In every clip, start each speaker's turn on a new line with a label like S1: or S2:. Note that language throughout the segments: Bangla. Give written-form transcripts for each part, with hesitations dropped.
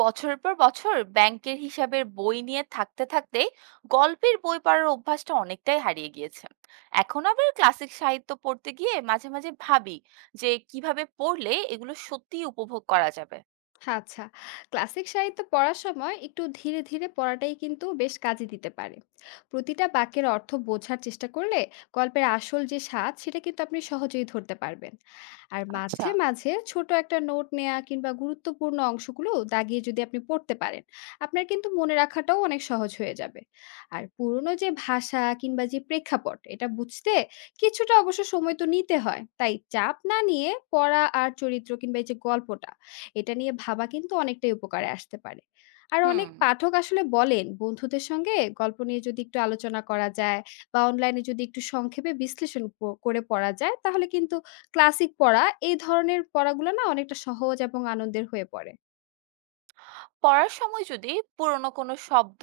S1: বছরের পর বছর ব্যাংকের হিসাবের বই নিয়ে থাকতে থাকতে গল্পের বই পড়ার অভ্যাসটা অনেকটাই হারিয়ে গিয়েছে। এখন আবার ক্লাসিক সাহিত্য পড়তে গিয়ে মাঝে মাঝে ভাবি যে কিভাবে পড়লে এগুলো সত্যিই উপভোগ করা যাবে।
S2: আচ্ছা, ক্লাসিক সাহিত্য পড়ার সময় একটু ধীরে ধীরে পড়াটাই কিন্তু বেশ কাজে দিতে পারে। প্রতিটা বাক্যের অর্থ বোঝার চেষ্টা করলে গল্পের আসল যে স্বাদ সেটা কিন্তু আপনি সহজেই ধরতে পারবেন। আর
S1: আচ্ছা।
S2: মাঝে মাঝে ছোট একটা নোট নেয়া কিংবা গুরুত্বপূর্ণ অংশগুলো দাগিয়ে যদি আপনি পড়তে পারেন, আপনার কিন্তু মনে রাখাটাও অনেক সহজ হয়ে যাবে। আর পুরনো যে ভাষা কিংবা যে প্রেক্ষাপট এটা বুঝতে কিছুটা অবশ্য সময় তো নিতে হয়। তাই চাপ না নিয়ে পড়া আর চরিত্র কিংবা এই যে গল্পটা এটা নিয়ে ভাবা কিন্তু অনেকটাই উপকারে আসতে পারে। আর
S1: হুম।
S2: অনেক পাঠক আসলে বলেন, বন্ধুদের সঙ্গে গল্প নিয়ে যদি একটু আলোচনা করা যায় বা অনলাইনে যদি একটু সংক্ষেপে বিশ্লেষণ করে পড়া যায়, তাহলে কিন্তু ক্লাসিক পড়া এই ধরনের পড়াগুলো না অনেকটা সহজ এবং আনন্দের হয়ে পড়ে।
S1: পড়ার সময় যদি পুরনো কোনো শব্দ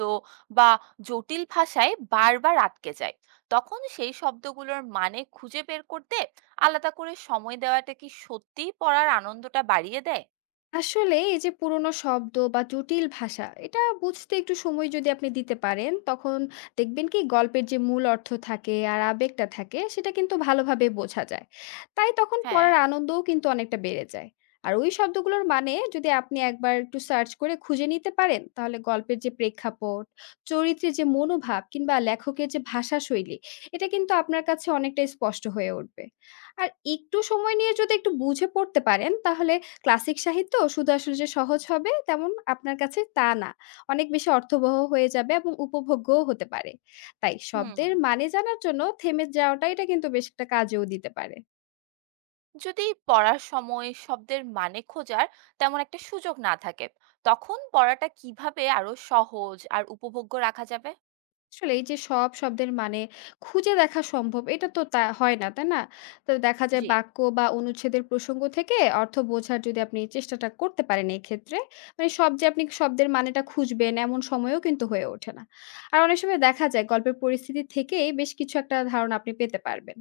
S1: বা জটিল ভাষায় বারবার আটকে যায়, তখন সেই শব্দগুলোর মানে খুঁজে বের করতে আলাদা করে সময় দেওয়াটা কি সত্যিই পড়ার আনন্দটা বাড়িয়ে দেয়?
S2: আসলে এই যে পুরোনো শব্দ বা জটিল ভাষা এটা বুঝতে একটু সময় যদি আপনি দিতে পারেন, তখন দেখবেন কি গল্পের যে মূল অর্থ থাকে আর আবেগটা থাকে সেটা কিন্তু ভালোভাবে বোঝা যায়। তাই তখন
S1: হ্যাঁ।
S2: পড়ার আনন্দও কিন্তু অনেকটা বেড়ে যায়। আর ওই শব্দগুলোর মানে যদি আপনি একবার একটু সার্চ করে খুঁজে নিতে পারেন, তাহলে গল্পের যে প্রেক্ষাপট, চরিত্রের যে মনোভাব কিংবা লেখকের যে ভাষা শৈলী এটা কিন্তু আপনার কাছে অনেকটা স্পষ্ট হয়ে উঠবে। আর একটু সময় নিয়ে যদি একটু বুঝে পড়তে পারেন, তাহলে ক্লাসিক সাহিত্য শুধু আসলে যে সহজ হবে তেমন আপনার কাছে তা না। অনেক বেশি অর্থবহ হয়ে যাবে এবং উপভোগ্যও হতে পারে। তাই
S1: হুম।
S2: শব্দের মানে জানার জন্য থেমে যাওয়াটা এটা কিন্তু বেশ একটা কাজেও দিতে পারে।
S1: যদি পড়ার সময় শব্দের মানে খোঁজার তেমন একটা সুযোগ না থাকে, তখন পড়াটা কিভাবে আরো সহজ আর উপভোগ্য রাখা যাবে?
S2: আসলে এই যে সব শব্দের মানে খুঁজে দেখা সম্ভব এটা তো তা হয় না, তাই না। তো দেখা যায়
S1: জি।
S2: বাক্য বা অনুচ্ছেদের প্রসঙ্গ থেকে অর্থ বোঝার যদি আপনি চেষ্টাটা করতে পারেন এই ক্ষেত্রে, মানে সব যে আপনি শব্দের মানেটা খুঁজবেন এমন সময়ও কিন্তু হয়ে ওঠে না। আর অনেক সময় দেখা যায় গল্পের পরিস্থিতি থেকেই বেশ কিছু একটা ধারণা আপনি পেতে পারবেন।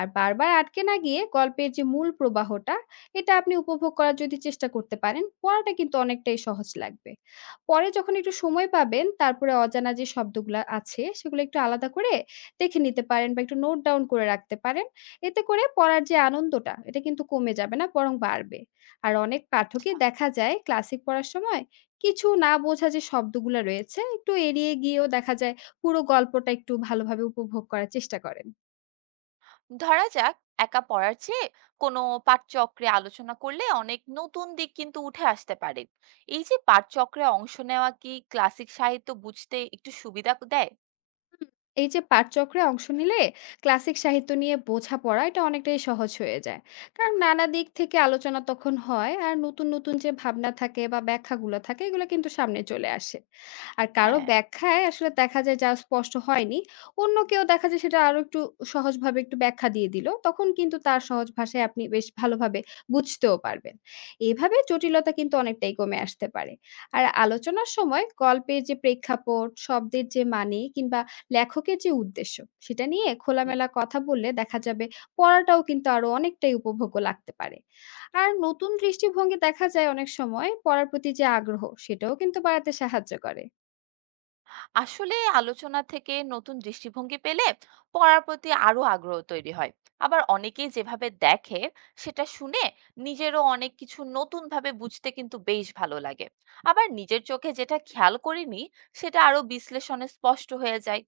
S2: আর বারবার আটকে না গিয়ে গল্পের যে মূল প্রবাহটা এটা আপনি উপভোগ করার যদি চেষ্টা করতে পারেন, পড়াটা কিন্তু অনেকটাই সহজ লাগবে। পরে যখন একটু সময় পাবেন, তারপরে অজানা যে শব্দগুলা আছে, সেগুলো একটু আলাদা করে দেখে নিতে পারেন বা একটু নোট ডাউন করে রাখতে পারেন। এতে করে পড়ার যে আনন্দটা, এটা কিন্তু কমে যাবে না, বরং বাড়বে। আর অনেক পাঠকই
S1: আচ্ছা।
S2: দেখা যায় ক্লাসিক পড়ার সময় কিছু না বোঝা যে শব্দগুলা রয়েছে, একটু এড়িয়ে গিয়েও দেখা যায় পুরো গল্পটা একটু ভালোভাবে উপভোগ করার চেষ্টা করেন।
S1: ধরা যাক, একা পড়ার চেয়ে কোনো পাঠচক্রে আলোচনা করলে অনেক নতুন দিক কিন্তু উঠে আসতে পারে। এই যে পাঠচক্রে অংশ নেওয়া, কি ক্লাসিক সাহিত্য বুঝতে একটু সুবিধা দেয়?
S2: হুম, এই যে পাঠচক্রে অংশ নিলে ক্লাসিক সাহিত্য নিয়ে বোঝাপড়া এটা অনেকটাই সহজ হয়ে যায়। কারণ নানা দিক থেকে আলোচনা তখন হয়, আর নতুন নতুন যে ভাবনা থাকে বা ব্যাখ্যাগুলো থাকে এগুলো কিন্তু সামনে চলে আসে। আর কারো
S1: হ্যাঁ।
S2: ব্যাখ্যায় আসলে দেখা যায় যা স্পষ্ট হয়নি, অন্য কেউ দেখা যায় সেটা আরো একটু সহজভাবে একটু ব্যাখ্যা দিয়ে দিল, তখন কিন্তু তার সহজ ভাষায় আপনি বেশ ভালোভাবে বুঝতেও পারবেন। এইভাবে জটিলতা কিন্তু অনেকটাই কমে আসতে পারে। আর আলোচনার সময় গল্পের যে প্রেক্ষাপট, শব্দের যে মানে কিংবা লেখকের যে উদ্দেশ্য, সেটা নিয়ে
S1: জি।
S2: খোলামেলা কথা বললে দেখা যাবে পড়াটাও কিন্তু আরো অনেকটাই উপভোগ্য লাগতে পারে। আর নতুন দৃষ্টিভঙ্গি দেখা যায় অনেক সময় পড়ার প্রতি যে আগ্রহ, সেটাও কিন্তু বাড়াতে সাহায্য করে।
S1: আসলে আলোচনা থেকে নতুন দৃষ্টিভঙ্গি পেলে পড়ার প্রতি আরো আগ্রহ তৈরি হয়। আবার অনেকেই যেভাবে দেখে সেটা শুনে নিজেরও অনেক কিছু নতুন ভাবে বুঝতে কিন্তু বেশ ভালো লাগে। আবার নিজের চোখে যেটা খেয়াল করিনি সেটা আরো বিশ্লেষণে স্পষ্ট হয়ে যায়।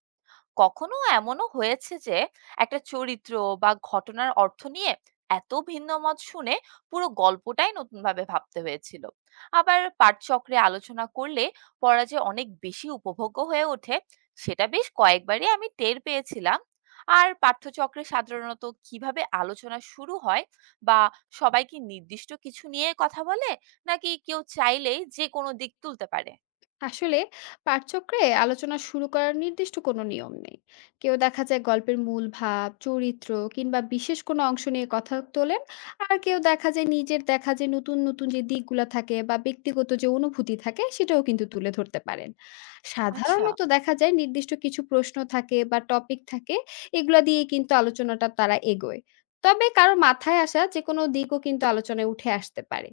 S1: কখনো এমনও হয়েছে যে একটা চরিত্র বা ঘটনার অর্থ নিয়ে এত ভিন্ন মত শুনে পুরো গল্পটাই নতুনভাবে ভাবতে হয়েছিল। আবার পাঠচক্রে আলোচনা করলে পড়া যে অনেক বেশি উপভোগ্য হয়ে ওঠে, সেটা বেশ কয়েকবারই আমি টের পেয়েছিলাম। আর পাঠ্যচক্রে সাধারণত কিভাবে আলোচনা শুরু হয়? বা সবাই কি নির্দিষ্ট কিছু নিয়ে কথা বলে, নাকি কেউ চাইলেই যে কোনো দিক তুলতে পারে?
S2: আসলে পাঠচক্রে আলোচনা শুরু করার নির্দিষ্ট কোনো নিয়ম নেই। কেউ দেখা যায় গল্পের মূল ভাব, চরিত্র কিংবা বিশেষ কোনো অংশ নিয়ে কথা তোলেন। আর কেউ দেখা যায় নিজের দেখা যে নতুন নতুন যে দিকগুলা থাকে বা ব্যক্তিগত যে অনুভূতি থাকে, সেটাও কিন্তু তুলে ধরতে পারেন।
S1: আচ্ছা।
S2: সাধারণত দেখা যায় নির্দিষ্ট কিছু প্রশ্ন থাকে বা টপিক থাকে, এগুলা দিয়ে কিন্তু আলোচনাটা তারা এগোয়। তবে কারো মাথায় আসা যে কোনো দিকও কিন্তু আলোচনায় উঠে আসতে পারে।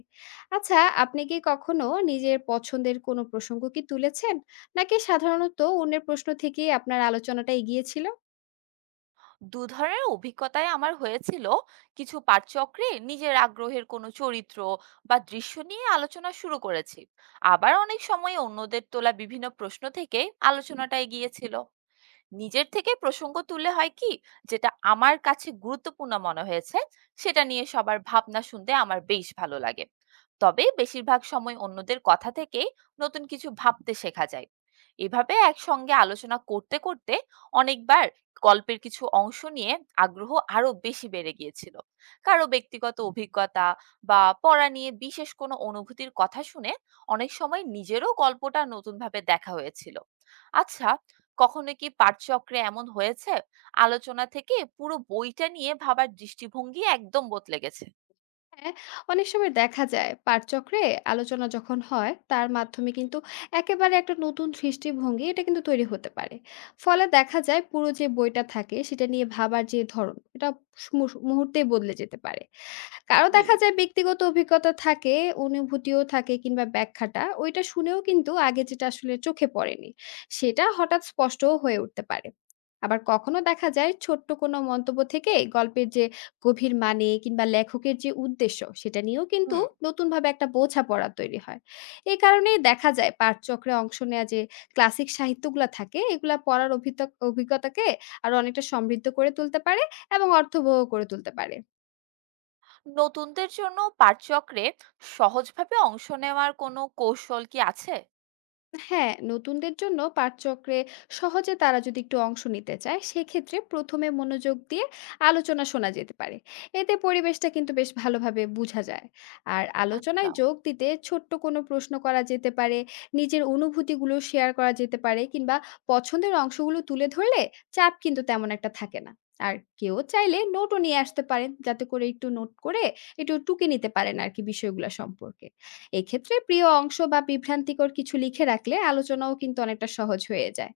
S2: আচ্ছা, আপনি কি কখনো নিজের পছন্দের কোনো প্রসঙ্গ কি তুলেছেন? নাকি সাধারণত অন্যের প্রশ্ন থেকেই আপনার আলোচনাটা এগিয়েছিল?
S1: দু ধরনের অভিজ্ঞতায় আমার হয়েছিল। কিছু পাঠচক্রে নিজের আগ্রহের কোনো চরিত্র বা দৃশ্য নিয়ে আলোচনা শুরু করেছি। আবার অনেক সময় অন্যদের তোলা বিভিন্ন প্রশ্ন থেকে আলোচনাটা এগিয়েছিল। নিজের থেকে প্রসঙ্গ তুলে হয় কি, যেটা আমার কাছে গুরুত্বপূর্ণ মনে হয়েছে সেটা নিয়ে সবার ভাবনা শুনতে আমার বেশ ভালো লাগে। তবে বেশিরভাগ সময় অন্যদের কথা থেকেই নতুন কিছু ভাবতে শেখা যায়। এভাবে একসঙ্গে আলোচনা করতে করতে অনেকবার গল্পের কিছু অংশ নিয়ে আগ্রহ আরো বেশি বেড়ে গিয়েছিল। কারো ব্যক্তিগত অভিজ্ঞতা বা পড়া নিয়ে বিশেষ কোনো অনুভূতির কথা শুনে অনেক সময় নিজেরও গল্পটা নতুনভাবে দেখা হয়েছিল। আচ্ছা, কখনো কি পাঠচক্রে এমন হয়েছে আলোচনা থেকে পুরো বইটা নিয়ে ভাবার দৃষ্টিভঙ্গি একদম বদলে গেছে?
S2: হ্যাঁ, অনেক সময় দেখা যায় পাঠচক্রে আলোচনা যখন হয়, তার মাধ্যমে কিন্তু একেবারে একটা নতুন দৃষ্টিভঙ্গি এটা কিন্তু তৈরি হতে পারে। ফলে দেখা যায় পুরো যে বইটা থাকে সেটা নিয়ে ভাবার যে ধরন এটা মুহূর্তে বদলে যেতে পারে। কারো
S1: জি।
S2: দেখা যায় ব্যক্তিগত অভিজ্ঞতা থাকে, অনুভূতিও থাকে কিংবা ব্যাখ্যাটা ওইটা শুনেও কিন্তু আগে যেটা আসলে চোখে পড়েনি, সেটা হঠাৎ স্পষ্টও হয়ে উঠতে পারে। আবার কখনো দেখা যায় ছোট্ট কোনো মন্তব্য থেকে গল্পের যে গভীর মানে কিংবা লেখকের যে উদ্দেশ্য, সেটা নিয়েও কিন্তু
S1: হুম।
S2: নতুনভাবে একটা বোঝাপড়া তৈরি হয়। এই কারণেই দেখা যায় পাঠচক্রে অংশ নেওয়া যে ক্লাসিক সাহিত্যগুলা থাকে, এগুলা পড়ার অভিজ্ঞতাকে আরো অনেকটা সমৃদ্ধ করে তুলতে পারে এবং অর্থবহ করে তুলতে পারে।
S1: নতুনদের জন্য পাঠচক্রে সহজভাবে অংশ নেওয়ার কোনো কৌশল কি আছে?
S2: হ্যাঁ, নতুনদের জন্য পাঠচক্রে সহজে তারা যদি একটু অংশ নিতে চায়, সেক্ষেত্রে প্রথমে মনোযোগ দিয়ে আলোচনা শোনা যেতে পারে। এতে পরিবেশটা কিন্তু বেশ ভালোভাবে বোঝা যায়। আর
S1: আচ্ছা।
S2: আলোচনায় যোগ দিতে ছোট্ট কোনো প্রশ্ন করা যেতে পারে, নিজের অনুভূতিগুলো শেয়ার করা যেতে পারে কিংবা পছন্দের অংশগুলো তুলে ধরলে চাপ কিন্তু তেমন একটা থাকে না। আর কেউ চাইলে নোটও নিয়ে আসতে পারেন, যাতে করে একটু নোট করে একটু টুকে নিতে পারেন আর কি বিষয়গুলো সম্পর্কে। এক্ষেত্রে প্রিয় অংশ বা বিভ্রান্তিকর কিছু লিখে রাখলে আলোচনাও কিন্তু অনেকটা সহজ হয়ে যায়।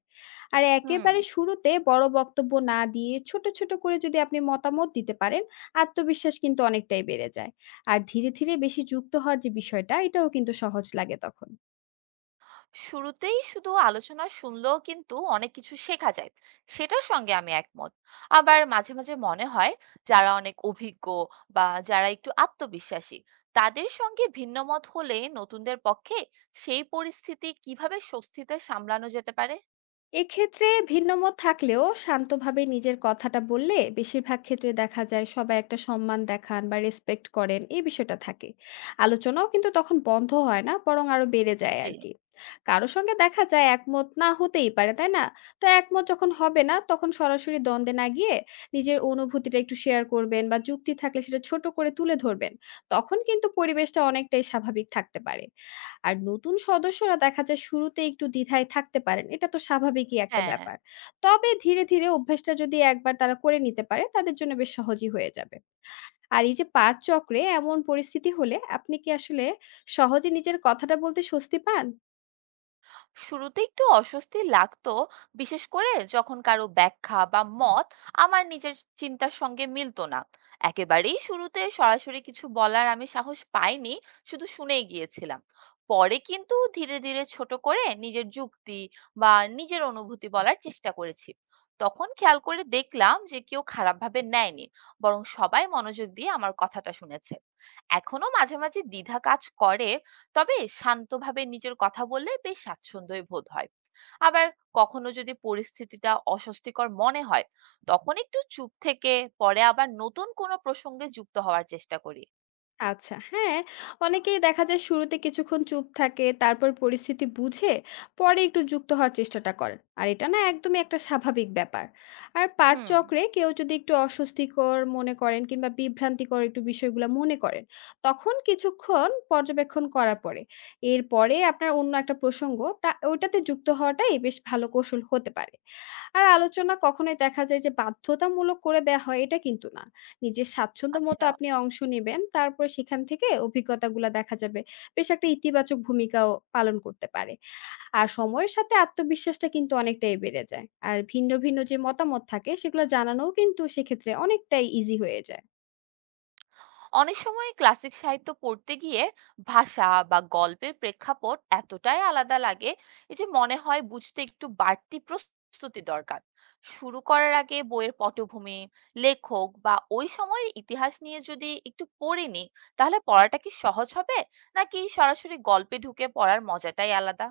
S2: আর
S1: হুম।
S2: একেবারে শুরুতে বড় বক্তব্য না দিয়ে ছোট ছোট করে যদি আপনি মতামত দিতে পারেন, আত্মবিশ্বাস কিন্তু অনেকটাই বেড়ে যায়। আর ধীরে ধীরে বেশি যুক্ত হওয়ার যে বিষয়টা, এটাও কিন্তু সহজ লাগে তখন।
S1: শুরুতেই শুধু আলোচনা শুনলেও কিন্তু অনেক কিছু শেখা যায়, সেটার সঙ্গে আমি একমত। আবার মাঝে মাঝে মনে হয় যারা অনেক অভিজ্ঞ বা যারা একটু আত্মবিশ্বাসী, তাদের সঙ্গে ভিন্ন মত হলে নতুনদের পক্ষে সেই পরিস্থিতি কিভাবে স্বস্তিতে সামলানো যেতে পারে?
S2: এক্ষেত্রে ভিন্নমত থাকলেও শান্তভাবে নিজের কথাটা বললে বেশিরভাগ ক্ষেত্রে দেখা যায় সবাই একটা সম্মান দেখান বা রেসপেক্ট করেন, এই বিষয়টা থাকে। আলোচনাও কিন্তু তখন বন্ধ হয় না, বরং আরো বেড়ে যায়
S1: জি।
S2: আর কি। কারো সঙ্গে দেখা যায় একমত না হতেই পারে, তাই না। তো একমত যখন হবে না, তখন সরাসরি দ্বন্দ্বে না গিয়ে নিজের অনুভূতিটা একটু শেয়ার করবেন বা যুক্তি থাকলে সেটা ছোট করে তুলে ধরবেন। তখন কিন্তু পরিবেশটা অনেকটাই স্বাভাবিক থাকতে পারে। আর নতুন সদস্যরা দেখা যায় শুরুতে একটু দ্বিধায় থাকতে পারেন। এটা তো স্বাভাবিকই একটা
S1: হ্যাঁ।
S2: ব্যাপার। তবে ধীরে ধীরে অভ্যাসটা যদি একবার তারা করে নিতে পারে, তাদের জন্য বেশ সহজই হয়ে যাবে। আর এই যে পাঠচক্রে এমন পরিস্থিতি হলে আপনি কি আসলে সহজে নিজের কথাটা বলতে স্বস্তি পান?
S1: শুরুতে একটু অস্বস্তি লাগতো, বিশেষ করে যখন কারো ব্যাখ্যা বা মত আমার নিজের চিন্তার সঙ্গে মিলতো না। একেবারেই শুরুতে সরাসরি কিছু বলার আমি সাহস পাইনি, শুধু শুনেই গিয়েছিলাম। পরে কিন্তু ধীরে ধীরে ছোট করে নিজের যুক্তি বা নিজের অনুভূতি বলার চেষ্টা করেছি। তখন খেয়াল করে দেখলাম যে কেউ খারাপভাবে নেয়নি, বরং সবাই মনোযোগ দিয়ে আমার কথাটা শুনেছে। এখনো মাঝে মাঝে দ্বিধা কাজ করে, তবে শান্তভাবে নিজের কথা বললে বেশ স্বাচ্ছন্দ্যই বোধ হয়। আবার কখনো যদি পরিস্থিতিটা অস্বস্তিকর মনে হয়, তখন একটু চুপ থেকে পরে আবার নতুন কোনো প্রসঙ্গে যুক্ত হওয়ার চেষ্টা করি।
S2: আচ্ছা, হ্যাঁ, অনেকেই দেখা যায় শুরুতে কিছুক্ষণ চুপ থাকে, তারপর পরিস্থিতি বুঝে পরে একটু যুক্ত হওয়ার চেষ্টাটা করেন। আর এটা না একদমই একটা স্বাভাবিক ব্যাপার। আর
S1: হুম।
S2: পাঠচক্রে কেউ যদি একটু অস্বস্তিকর মনে করেন কিংবা বিভ্রান্তিকর একটু বিষয়গুলা মনে করেন, তখন কিছুক্ষণ পর্যবেক্ষণ করার পরে, এরপরে আপনার অন্য একটা প্রসঙ্গ তা ওইটাতে যুক্ত হওয়াটাই বেশ ভালো কৌশল হতে পারে। আর আলোচনা কখনোই দেখা যায় যে বাধ্যতামূলক করে দেয়া হয়, এটা কিন্তু না। নিজের স্বাচ্ছন্দ্য মতো
S1: আচ্ছা।
S2: আপনি অংশ নিবেন। তারপরে সেখান থেকে অভিজ্ঞতাগুলা দেখা যাবে বেশ একটা ইতিবাচক ভূমিকাও পালন করতে পারে। আর সময়ের সাথে আত্মবিশ্বাসটা কিন্তু অনেকটাই বেড়ে যায়। আর ভিন্ন ভিন্ন যে মতামত থাকে, সেগুলো জানানোও কিন্তু সেক্ষেত্রে অনেকটাই ইজি হয়ে যায়।
S1: অনেক সময় ক্লাসিক সাহিত্য পড়তে গিয়ে ভাষা বা গল্পের প্রেক্ষাপট এতটাই আলাদা লাগে, এই যে মনে হয় বুঝতে একটু বাড়তি প্রস্তুতি দরকার। শুরু করার আগে বইয়ের পটভূমি, লেখক বা ওই সময়ের ইতিহাস নিয়ে যদি একটু পড়ে নিই, তাহলে পড়াটা কি সহজ হবে, নাকি সরাসরি গল্পে ঢুকে পড়ার মজাটাই আলাদা?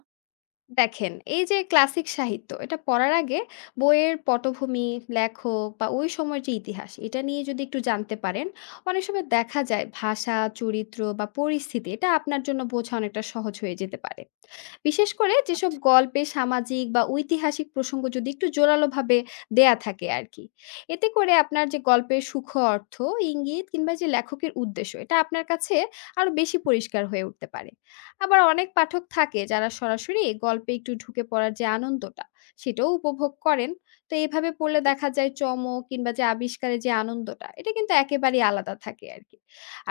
S2: দেখেন, এই যে ক্লাসিক সাহিত্য এটা পড়ার আগে বইয়ের পটভূমি, লেখক বা ওই সময়ের যে ইতিহাস এটা নিয়ে যদি একটু জানতে পারেন, অনেক সময় দেখা যায় ভাষা, চরিত্র বা পরিস্থিতি এটা আপনার জন্য বোঝা অনেকটা সহজ হয়ে যেতে পারে। বিশেষ করে যেসব গল্পে সামাজিক বা ঐতিহাসিক প্রসঙ্গ যদি একটু জোরালোভাবে দেয়া থাকে আর কি। এতে করে আপনার যে গল্পের সূক্ষ্ম অর্থ, ইঙ্গিত কিংবা যে লেখকের উদ্দেশ্য এটা আপনার কাছে আরো বেশি পরিষ্কার হয়ে উঠতে পারে। আবার অনেক পাঠক থাকে যারা সরাসরি গল্পে একটু ঢুকে পড়ার যে আনন্দটা সেটাও উপভোগ করেন। তো এইভাবে পড়লে দেখা যায় চমক কিংবা যে আবিষ্কারের যে আনন্দটা এটা কিন্তু একেবারেই আলাদা থাকে আর কি।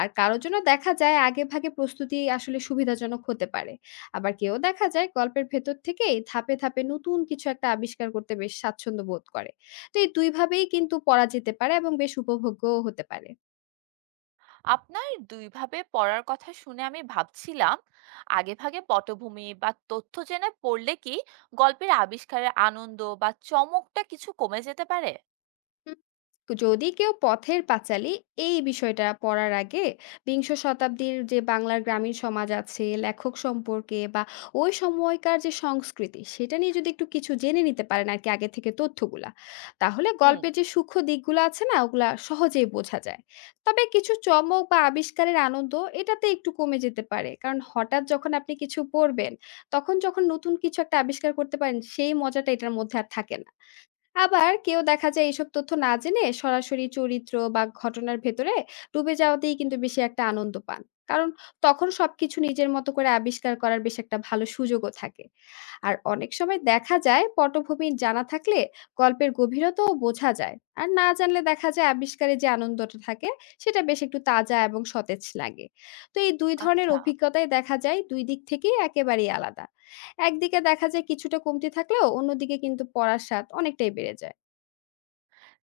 S2: আর কারোর জন্য দেখা যায় আগে ভাগে প্রস্তুতি আসলে সুবিধাজনক হতে পারে। আবার কেউ দেখা যায় গল্পের ভেতর থেকেই ধাপে ধাপে নতুন কিছু একটা আবিষ্কার করতে বেশ স্বাচ্ছন্দ্য বোধ করে। তো এই দুইভাবেই কিন্তু পড়া যেতে পারে এবং বেশ উপভোগ্যও হতে পারে।
S1: আপনার দুইভাবে পড়ার কথা শুনে আমি ভাবছিলাম, আগেভাগে পটভূমি বা তথ্য জেনে পড়লে কি গল্পের আবিষ্কারের আনন্দ বা চমকটা কিছু কমে যেতে পারে?
S2: হুম, যদি কেউ পথের পাঁচালী এই বিষয়টা পড়ার আগে বিংশ শতাব্দীর যে বাংলার গ্রামীণ সমাজ আছে, লেখক সম্পর্কে বা ওই সময়কার যে সংস্কৃতি সেটা নিয়ে যদি একটু কিছু জেনে নিতে পারেন আর কি আগে থেকে তথ্যগুলা, তাহলে
S1: হুম।
S2: গল্পের যে সূক্ষ্ম দিকগুলো আছে না, ওগুলা সহজেই বোঝা যায়। তবে কিছু চমক বা আবিষ্কারের আনন্দ এটাতে একটু কমে যেতে পারে, কারণ হঠাৎ যখন আপনি কিছু পড়বেন, তখন যখন নতুন কিছু একটা আবিষ্কার করতে পারেন সেই মজাটা এটার মধ্যে আর থাকে না। আবার কেউ দেখা যায় এইসব তথ্য না জেনে সরাসরি চরিত্র বা ঘটনার ভেতরে ডুবে যাওয়াতেই কিন্তু বেশি একটা আনন্দ পান। কারণ তখন সবকিছু নিজের মতো করে আবিষ্কার করার বেশ একটা ভালো সুযোগও থাকে। আর অনেক সময় দেখা যায় পটভূমি জানা থাকলে গল্পের গভীরতাও বোঝা যায়। আর না জানলে দেখা যায় আবিষ্কারে যে আনন্দটা থাকে সেটা বেশ একটু তাজা এবং সতেজ লাগে। তো এই দুই ধরনের
S1: আচ্ছা।
S2: অভিজ্ঞতাই দেখা যায় দুই দিক থেকেই একেবারেই আলাদা। একদিকে দেখা যায় কিছুটা কমতি থাকলেও অন্যদিকে কিন্তু পড়ার স্বাদ অনেকটাই বেড়ে যায়।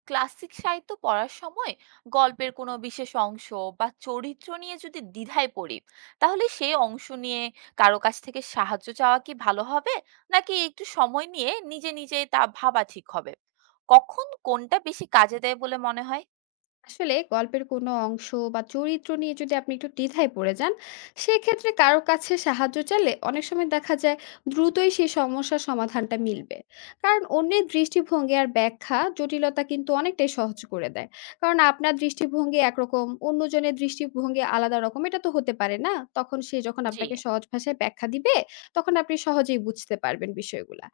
S1: ক্লাসিক সাহিত্য পড়ার সময় গল্পের কোনো বিশেষ অংশ বা চরিত্র নিয়ে যদি দ্বিধায় পড়ি, তাহলে সেই অংশ নিয়ে কারো কাছ থেকে সাহায্য চাওয়া কি ভালো হবে, নাকি একটু সময় নিয়ে নিজে নিজে তা ভাবা ঠিক হবে? কখন কোনটা বেশি কাজে দেয় বলে মনে হয়?
S2: আসলে গল্পের কোনো অংশ বা চরিত্র নিয়ে যদি আপনি একটু দ্বিধায় পড়ে যান, সেক্ষেত্রে কারো কাছে সাহায্য চাইলে অনেক সময় দেখা যায় দ্রুতই সেই সমস্যার সমাধানটা মিলবে। কারণ অন্যের দৃষ্টিভঙ্গি আর ব্যাখ্যা জটিলতা কিন্তু অনেকটাই সহজ করে দেয়। কারণ আপনার দৃষ্টিভঙ্গি একরকম, অন্যজনের দৃষ্টিভঙ্গি আলাদা রকম, এটা তো হতে পারে না? তখন সে যখন
S1: জি।
S2: আপনাকে সহজ ভাষায় ব্যাখ্যা দিবে, তখন আপনি সহজেই বুঝতে পারবেন বিষয়গুলা।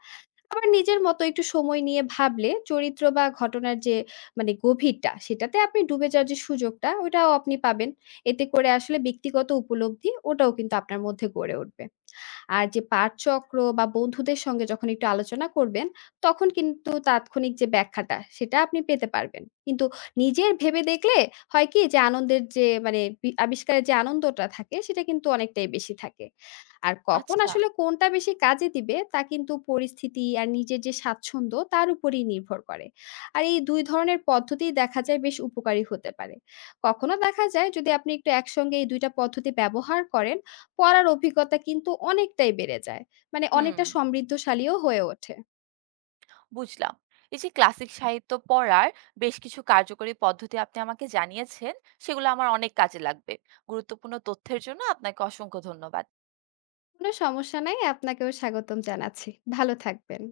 S2: আবার নিজের মতো একটু সময় নিয়ে ভাবলে চরিত্র বা ঘটনার যে মানে গভীরটা, সেটাতে আপনি ডুবে যাওয়ার যে সুযোগটা ওটাও আপনি পাবেন। এতে করে আসলে ব্যক্তিগত উপলব্ধি ওটাও কিন্তু আপনার মধ্যে গড়ে উঠবে। আর যে পাঠচক্র বা বন্ধুদের সঙ্গে যখন একটু আলোচনা করবেন, তখন কিন্তু তাৎক্ষণিক যে ব্যাখ্যাটা সেটা আপনি পেতে পারবেন। কিন্তু নিজের ভেবে দেখলে হয় কি, যে আনন্দের যে মানে আবিষ্কারের যে আনন্দটা থাকে সেটা কিন্তু অনেকটাই বেশি থাকে। আর কখন
S1: আচ্ছা।
S2: আসলে কোনটা বেশি কাজে দিবে তা কিন্তু পরিস্থিতি আর নিজের যে স্বাচ্ছন্দ্য তার উপরেই নির্ভর করে। আর এই ২ ধরনের পদ্ধতিই দেখা যায় বেশ উপকারী হতে পারে। কখনো দেখা যায় যদি আপনি একটু একসঙ্গে এই ২ টা পদ্ধতি ব্যবহার করেন, পড়ার অভিজ্ঞতা কিন্তু অনেকটাই বেড়ে যায়। মানে
S1: হুম,
S2: অনেকটা সমৃদ্ধশালীও হয়ে ওঠে।
S1: বুঝলাম। এই যে ক্লাসিক সাহিত্য পড়ার বেশ কিছু কার্যকরী পদ্ধতি আপনি আমাকে জানিয়েছেন, সেগুলো আমার অনেক কাজে লাগবে। গুরুত্বপূর্ণ তথ্যের জন্য আপনাকে অসংখ্য ধন্যবাদ।
S2: কোনো সমস্যা নাই। আপনাকেও স্বাগতম জানাচ্ছি। ভালো থাকবেন।